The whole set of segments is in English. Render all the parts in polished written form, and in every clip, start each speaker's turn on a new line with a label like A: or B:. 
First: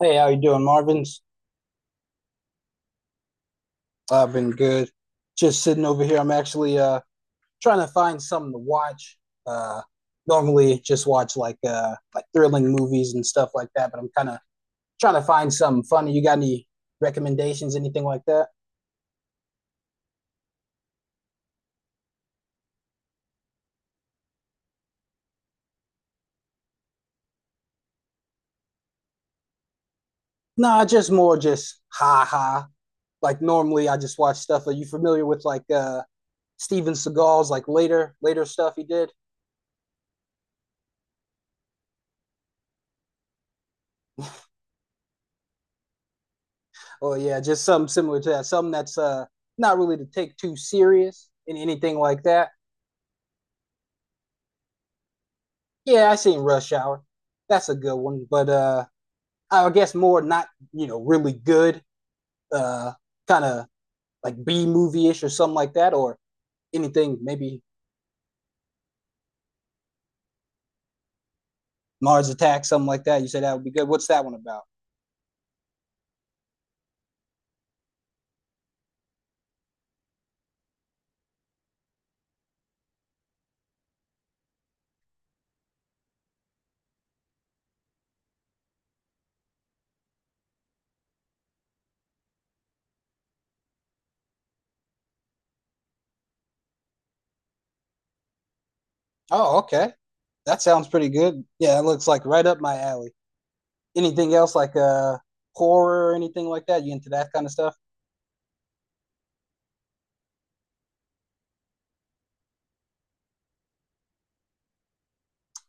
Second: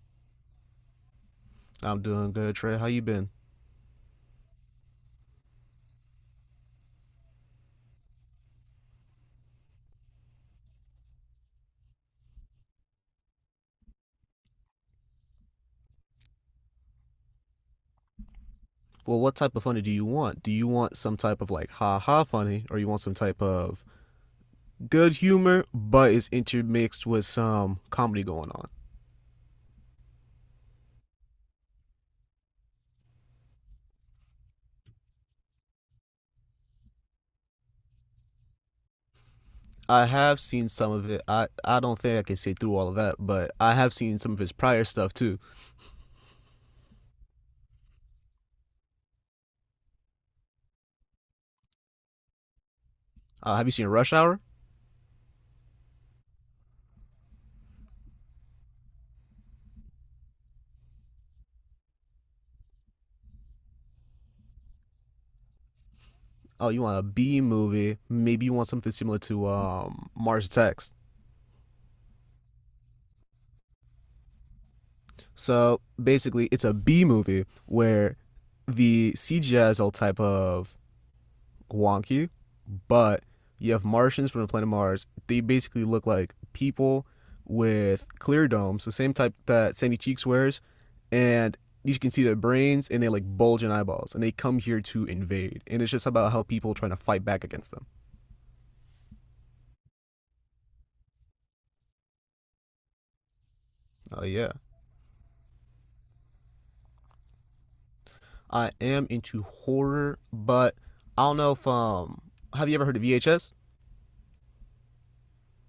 A: Hey, how you doing, Marvin's?
B: I'm doing good, Trey. How you been?
A: I've been good. Just sitting over here. I'm actually trying to find something to watch. Uh Normally just watch like thrilling movies and stuff like that, but I'm kind of trying to find something funny. You got any recommendations, anything like that?
B: Well, what type of funny do you want? Do you want some type of like ha ha funny, or you want some type of good humor, but it's intermixed with some comedy going on?
A: No, just more just ha ha. Like normally I just watch stuff. Are you familiar with like Steven Seagal's like later stuff he did?
B: I have seen some of it. I don't think I can sit through all of that, but I have seen some of his prior stuff too.
A: Oh yeah, just something similar to that. Something that's not really to take too serious and anything like that.
B: Have you seen Rush Hour?
A: Yeah, I seen Rush Hour. That's a good one, but I guess more not really good, uh kind of like B movie ish or something like that, or
B: Oh, you want a
A: anything
B: B
A: maybe
B: movie? Maybe you want something similar to Mars Attacks.
A: Mars Attacks, something like that. You said that would be good. What's that one about?
B: So basically, it's a B movie where the CGI is all type of wonky, but you have Martians from the planet Mars. They basically look like people with clear domes, the same type that Sandy Cheeks wears, and you can see their brains and they like bulge in eyeballs, and they come here to invade. And it's just about how people are trying to fight back against them.
A: Oh, okay, that sounds pretty good. Yeah, it looks like right up my alley.
B: Oh,
A: Anything
B: yeah,
A: else like horror or anything like that? You into that kind of stuff?
B: I am into horror, but I don't know if have you ever heard of VHS?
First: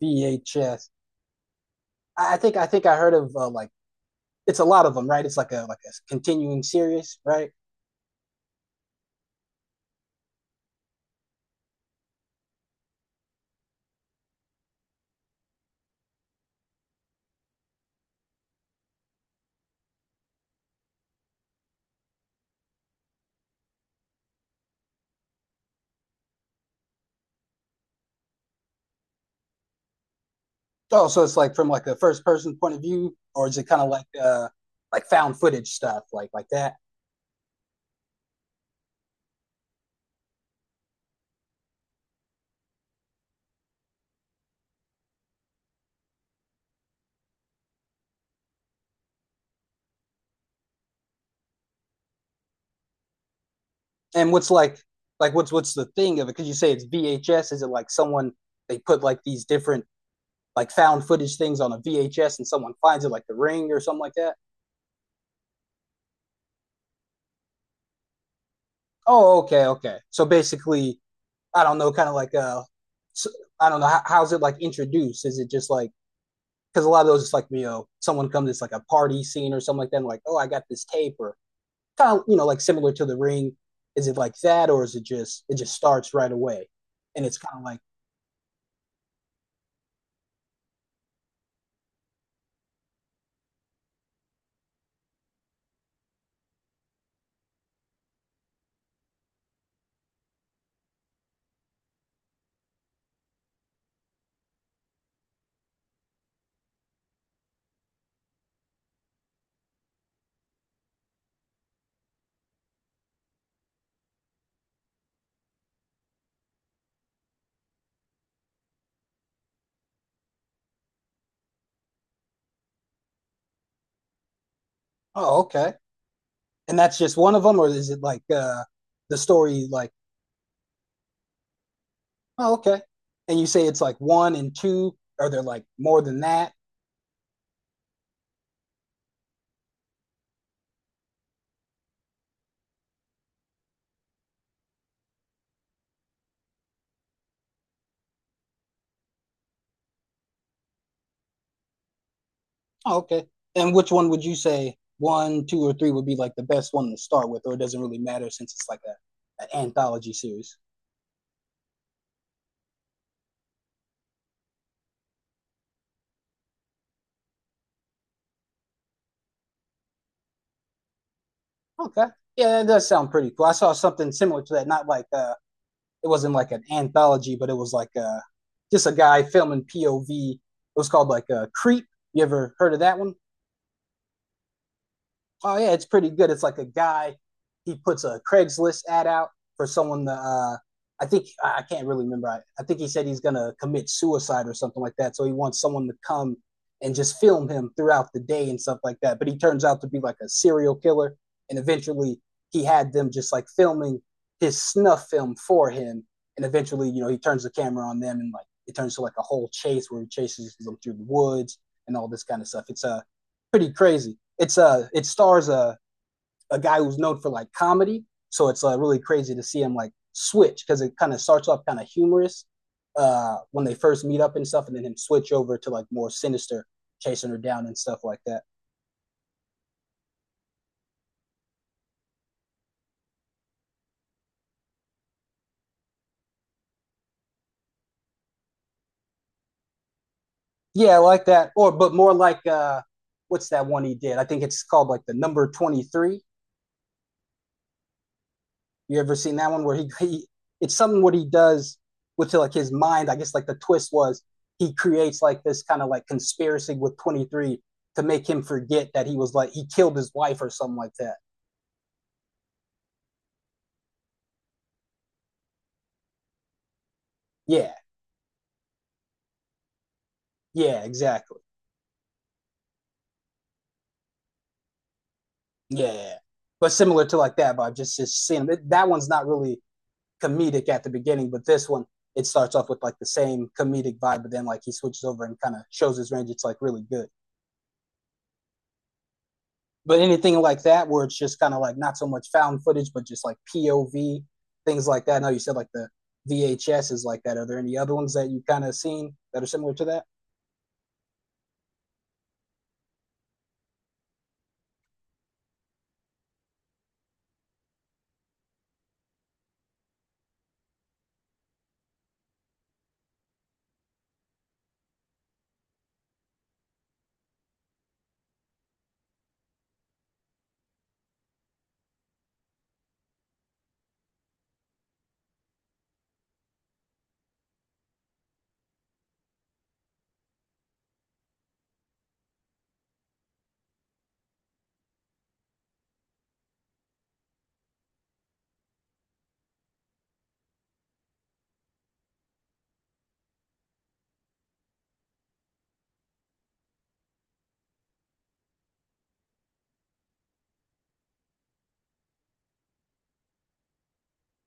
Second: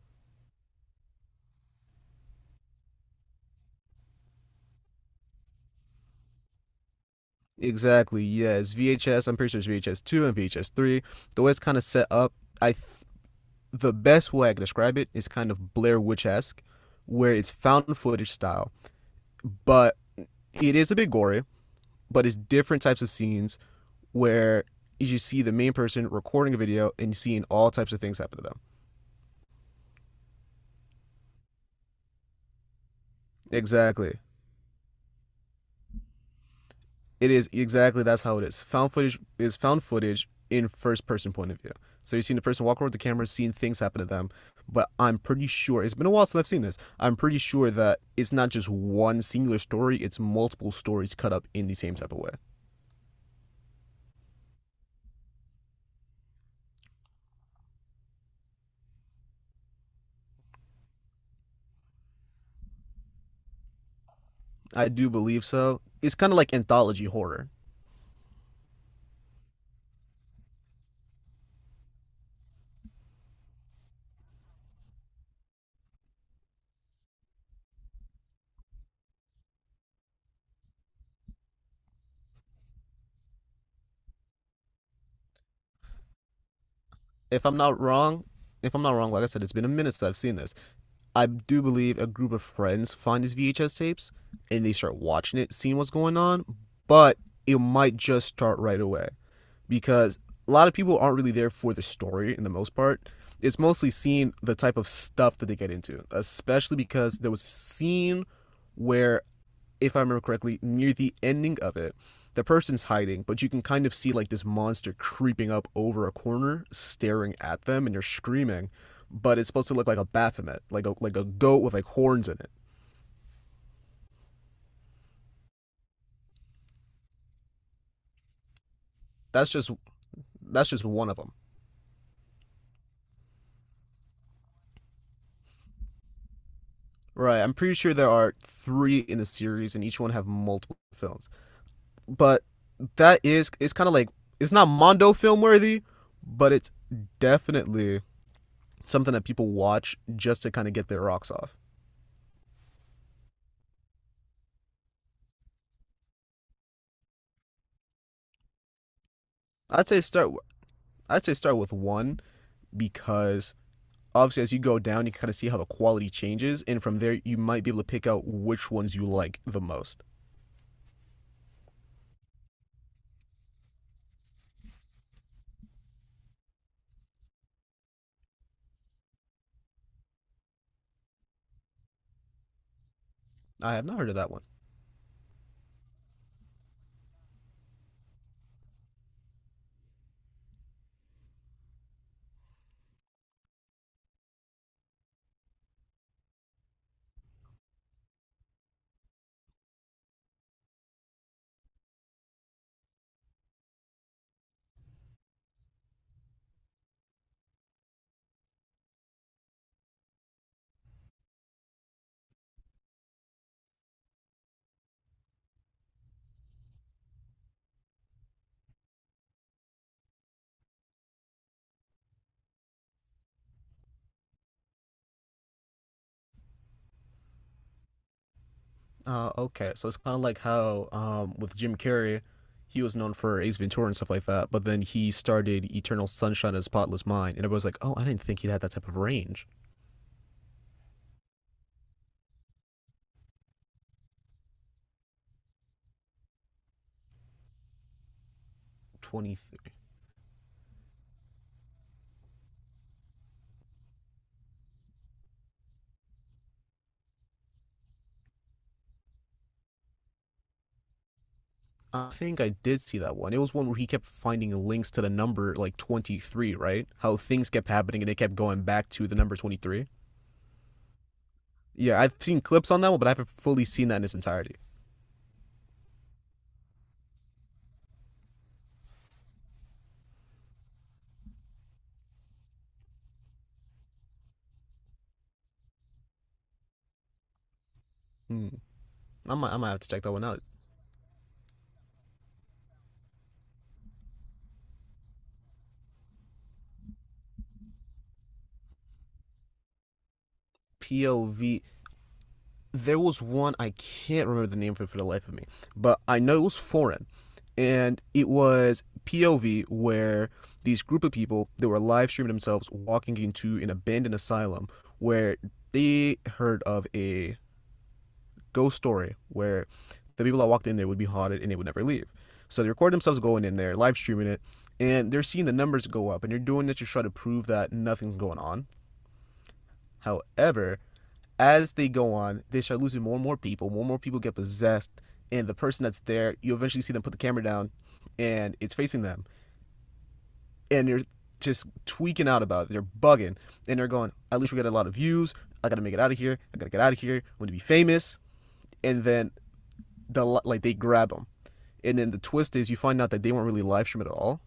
A: VHS. I think I heard of like it's a lot of them, right? It's like a continuing series, right?
B: Exactly. Yes, VHS. I'm pretty sure it's VHS two and VHS three. The way it's kind of set up, I th- the best way I can describe it is kind of Blair Witch esque, where it's found footage style, but it is a bit gory, but it's different types of scenes where you see the main person recording a video and seeing all types of things happen to them.
A: Oh, so it's like from like a first person point of view, or is it kind of like
B: Exactly.
A: uh like found footage stuff, like that?
B: It is exactly that's how it is. Found footage is found footage in first person point of view. So you're seeing the person walk over with the camera, seeing things happen to them. But I'm pretty sure it's been a while since I've seen this. I'm pretty sure that it's not just one singular story, it's multiple stories cut up in the same type of way.
A: And what's like what's the thing of it? Because you say it's VHS, is it like someone they put like these different like found footage things on a VHS and someone finds it, like The Ring or something like that?
B: I do believe so. It's kind of like anthology horror.
A: Oh, okay, okay. So basically, I don't know, kind of like s- I don't know, how's it like introduced? Is it just like because a lot of those it's like someone comes it's like a party scene or something like that and like oh I got this tape or kind of like similar to the ring is it like that or is it just starts right away and it's
B: if
A: kind
B: I'm
A: of like.
B: not wrong, if I'm not wrong, like I said, it's been a minute since I've seen this. I do believe a group of friends find these VHS tapes and they start watching it, seeing what's going on, but it might just start right away because a lot of people aren't really there for the story in the most part. It's mostly seeing the type of stuff that they get into, especially because there was a scene where, if I remember correctly, near the ending of it, the person's hiding, but you can kind of see like this monster creeping up over a corner, staring at them, and you're screaming. But it's supposed to look like a Baphomet, like a goat with like horns in it.
A: Oh okay, and that's just one of them or is it like the
B: That's
A: story
B: just
A: like.
B: that's just one of them.
A: Oh okay, and you say it's like one and two or they're like more than that.
B: Right. I'm pretty sure there are three in the series, and each one have multiple films. But that is it's kind of like it's not Mondo film worthy, but it's definitely something that people watch just to kind of get their rocks off.
A: Oh, okay, and which one would you say one two or three would be like the best one to start with or it doesn't really matter since it's like an
B: I'd say
A: anthology
B: start
A: series?
B: I'd say start with one because obviously as you go down, you kind of see how the quality changes, and from there you might be able to pick out which ones you like the most.
A: Okay. Yeah, that does sound pretty cool. I saw something similar to that. Not like it wasn't like an anthology, but it was like just a guy filming POV. It was called like Creep. You ever heard of that one?
B: I have not heard of that one.
A: Oh yeah, it's pretty good. It's like a guy he puts a Craigslist ad out for someone to. I think I can't really remember. I think he said he's gonna commit suicide or something like that. So he wants someone to come and just film him throughout the day and stuff like that. But he turns out to be like a serial killer, and eventually he had them just like filming his snuff film for him. And eventually, he turns the camera on them, and like it turns to like a whole chase where he chases them through the woods and all this kind of stuff. It's a pretty crazy. It's it stars a guy who's known for like comedy, so it's really crazy to see him like switch because it kind of starts off kind of humorous when they first meet up and stuff, and then him switch over to like more sinister, chasing her down and stuff like that.
B: Okay, so it's kind of like how with Jim Carrey, he was known for Ace Ventura and stuff like that, but then he started Eternal Sunshine of the Spotless Mind, and everyone's like, "Oh, I didn't think he had that type of range."
A: Yeah, I like that. Or but more like what's that one he did? I think it's called like the number 23. You ever
B: Twenty
A: seen that one
B: three.
A: where he it's something what he does with like his mind. I guess like the twist was he creates like this kind of like conspiracy with 23 to make him forget that he was like he killed his wife or something like that.
B: I think I did see that one. It was one where he kept finding links to the number like 23, right? How things kept
A: Yeah,
B: happening and they kept going back to the number 23.
A: yeah, exactly.
B: Yeah, I've seen clips on that one, but I haven't fully seen that in its entirety.
A: Yeah, but similar to like that, but just seeing it, that one's not really comedic at the beginning, but this one it starts off with like the same comedic vibe, but then like he switches over and kind of shows his range. It's like really good.
B: Hmm. I might have to
A: But
B: check that one
A: anything
B: out.
A: like that where it's just kind of like not so much found footage, but just like POV things like that. I know you said like the VHS is like that. Are there any other ones that you kind of seen that are similar to that?
B: POV. There was one I can't remember the name for the life of me, but I know it was foreign, and it was POV where these group of people they were live streaming themselves walking into an abandoned asylum where they heard of a ghost story where the people that walked in there would be haunted and they would never leave. So they record themselves going in there, live streaming it, and they're seeing the numbers go up, and they're doing it to try to prove that nothing's going on. However, as they go on, they start losing more and more people. More and more people get possessed, and the person that's there, you eventually see them put the camera down, and it's facing them, and they're just tweaking out about it. They're bugging, and they're going, "At least we got a lot of views. I gotta make it out of here. I gotta get out of here. I want to be famous." And then the like they grab them. And then the twist is you find out that they weren't really live streaming at all,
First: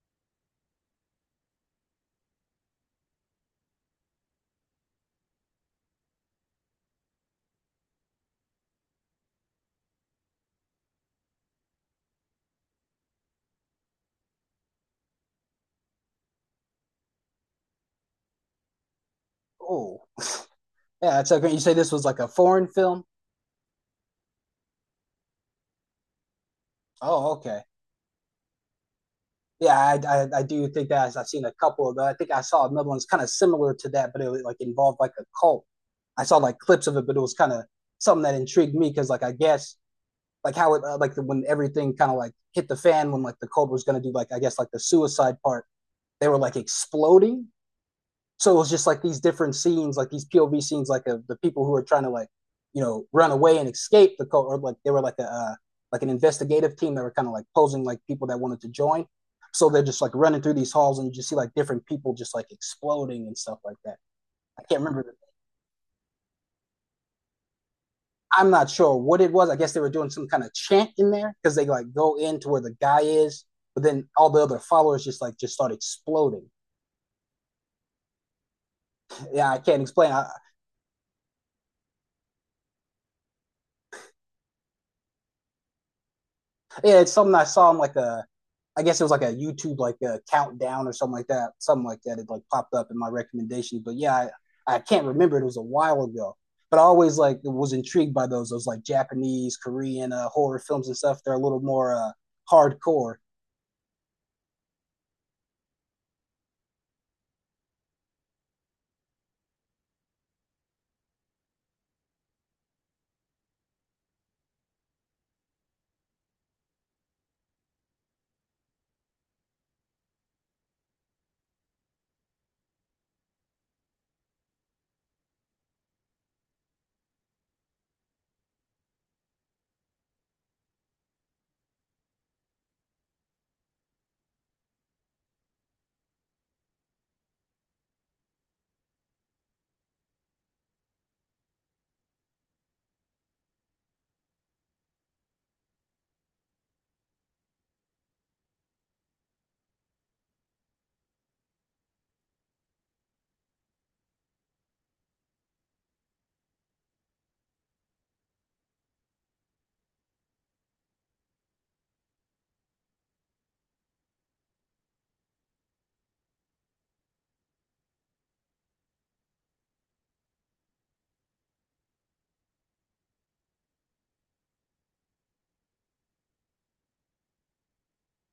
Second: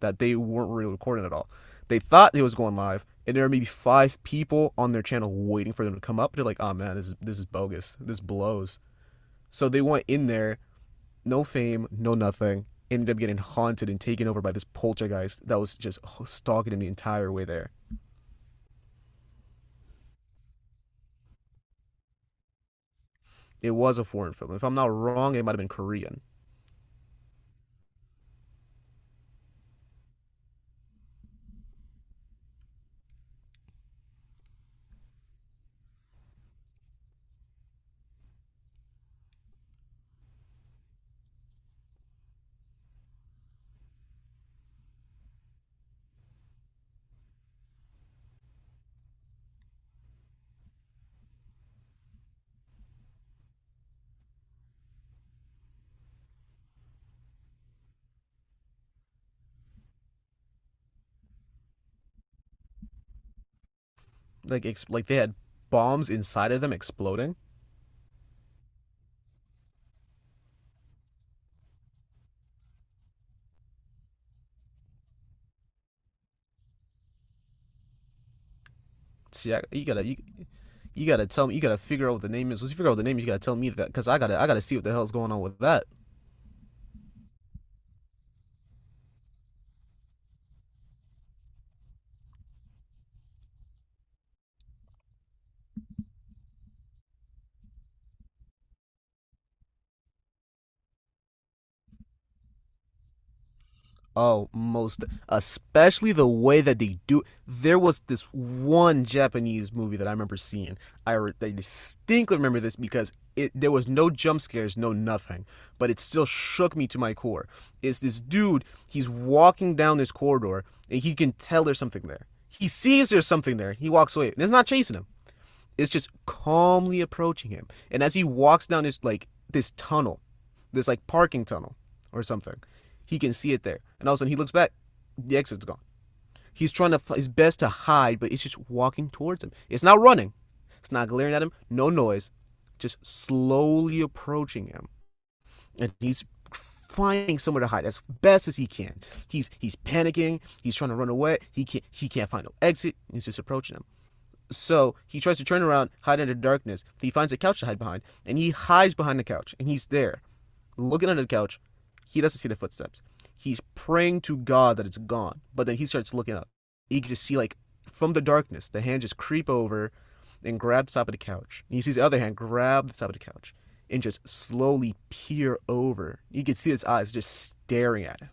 B: that they weren't really recording at all. They thought it was going live, and there are maybe five people on their channel waiting for them to come up. They're like, oh man, this is bogus. This blows. So they went in there, no fame, no nothing, ended up getting haunted and taken over by this poltergeist that was just stalking him the entire way there.
A: Oh, yeah, that's okay. You say this was like a foreign film.
B: It was a foreign film. If I'm not wrong, it might have been Korean.
A: Oh, okay. Yeah, I do think that I've seen a couple of those. I think I saw another one that's kind of similar to that, but it like involved like a cult. I saw like clips of it, but it was kind of something that intrigued me because like I guess like how it like when everything kind of like hit the fan when like the cobra was going to do like I guess like the suicide part, they were like exploding, so it was just like these different scenes, like these POV scenes, like of the people who are trying to like run away and escape the cobra, or like they were like a like an investigative team that were kind of like posing like people that wanted to join, so they're just like running through these halls and you just see like different people just like exploding and stuff like that. I can't
B: Like
A: remember.
B: they had bombs inside of them exploding.
A: I'm not sure what it was. I guess they were doing some kind of chant in there because they like go into where the guy is, but then all the other followers just like just start exploding. Yeah,
B: See,
A: I can't
B: you gotta
A: explain.
B: you gotta tell me. You gotta figure out what the name is. Once you figure out what the name is, you gotta tell me that because I gotta see what the hell's going on with that.
A: Yeah, it's something I saw on like I guess it was like a YouTube like a countdown or something like that, something like that. It like popped up in my recommendations, but yeah, I can't remember. It was a while ago, but I always like was intrigued by those like Japanese, Korean horror films and stuff. They're a little more hardcore.
B: Oh, most especially the way that they do. There was this one Japanese movie that I remember seeing. I distinctly remember this because it there was no jump scares, no nothing, but it still shook me to my core. It's this dude. He's walking down this corridor and he can tell there's something there. He sees there's something there. He walks away and it's not chasing him, is just calmly approaching him. And as he walks down this like this tunnel, this like parking tunnel or something, he can see it there. And all of a sudden he looks back, the exit's gone. He's trying to his best to hide, but it's just walking towards him. It's not running. It's not glaring at him. No noise. Just slowly approaching him. And he's finding somewhere to hide as best as he can. He's panicking. He's trying to run away. He can't find no exit. He's just approaching him. So he tries to turn around, hide under darkness. He finds a couch to hide behind, and he hides behind the couch, and he's there, looking under the couch. He doesn't see the footsteps. He's praying to God that it's gone, but then he starts looking up. He can just see, like, from the darkness, the hand just creep over and grab the top of the couch. And he sees the other hand grab the top of the couch and just slowly peer over. You can see his eyes just staring at him.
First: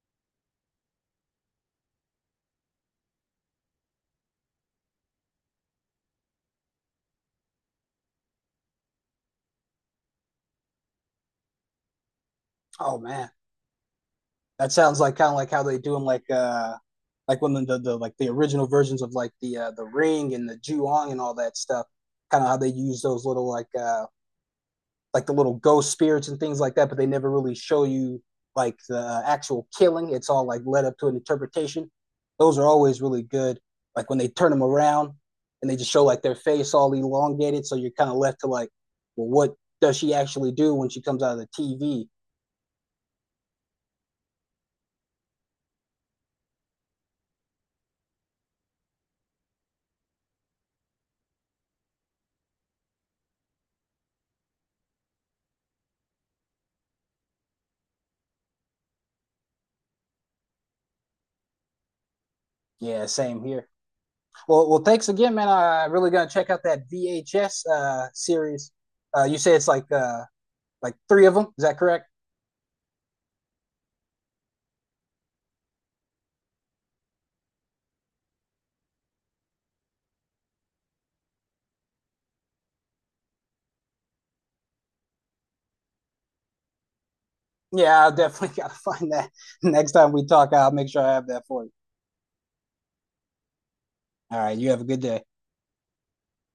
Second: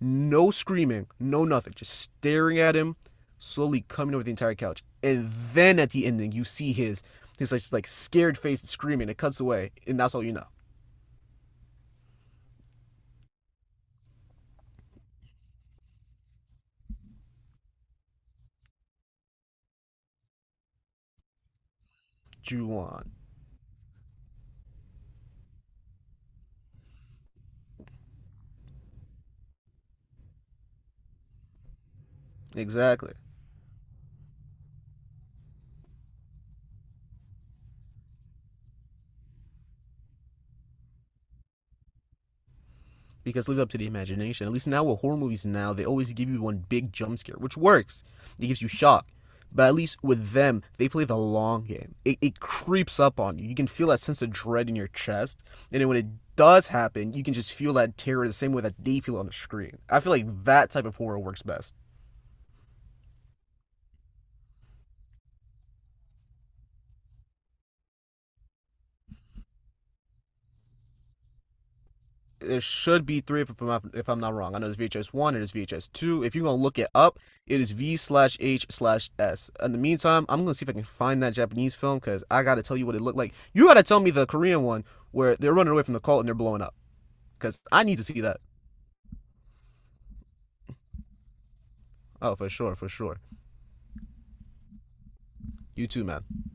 B: No screaming, no nothing. Just staring at him, slowly coming over the entire couch. And then at the ending, you see his like scared face and screaming. It cuts away, and that's all you know.
A: Oh man. That sounds like kind of like how they do them, like when the original versions of like the Ring and the Juong and all that stuff. Kind of how they use
B: Juwan.
A: those little like the little ghost spirits and things like that, but they never really show you like the actual killing. It's all like led up to an interpretation. Those are always
B: Exactly.
A: really good. Like when they turn them around and they just show like their face all elongated, so you're kind of left to like, well, what does she actually do when she comes out of the TV?
B: Because leave it up to the imagination. At least now with horror movies now, they always give you one big jump scare, which works. It gives you shock. But at least with them, they play the long game. It creeps up on you. You can feel that sense of dread in your chest. And then when it does happen, you can just feel that terror the same way that they feel on the screen. I feel like that type of horror works best.
A: Yeah, same here. Well, thanks again, man. I really gonna check out that VHS series. You say it's like three of them. Is that correct?
B: There should be three if I'm not wrong. I know there's VHS one, there's VHS two. If you're gonna look it up, it is V/H/S. In the meantime, I'm gonna see if I can find that Japanese film because I gotta tell you what it looked like. You gotta tell me the Korean one where they're running away from the cult and they're blowing up because I need to
A: Yeah, I
B: see that.
A: definitely gotta find that next time we talk. I'll make sure I have that for you.
B: Oh, for sure, for sure.
A: All right, you have a good day.
B: You too, man.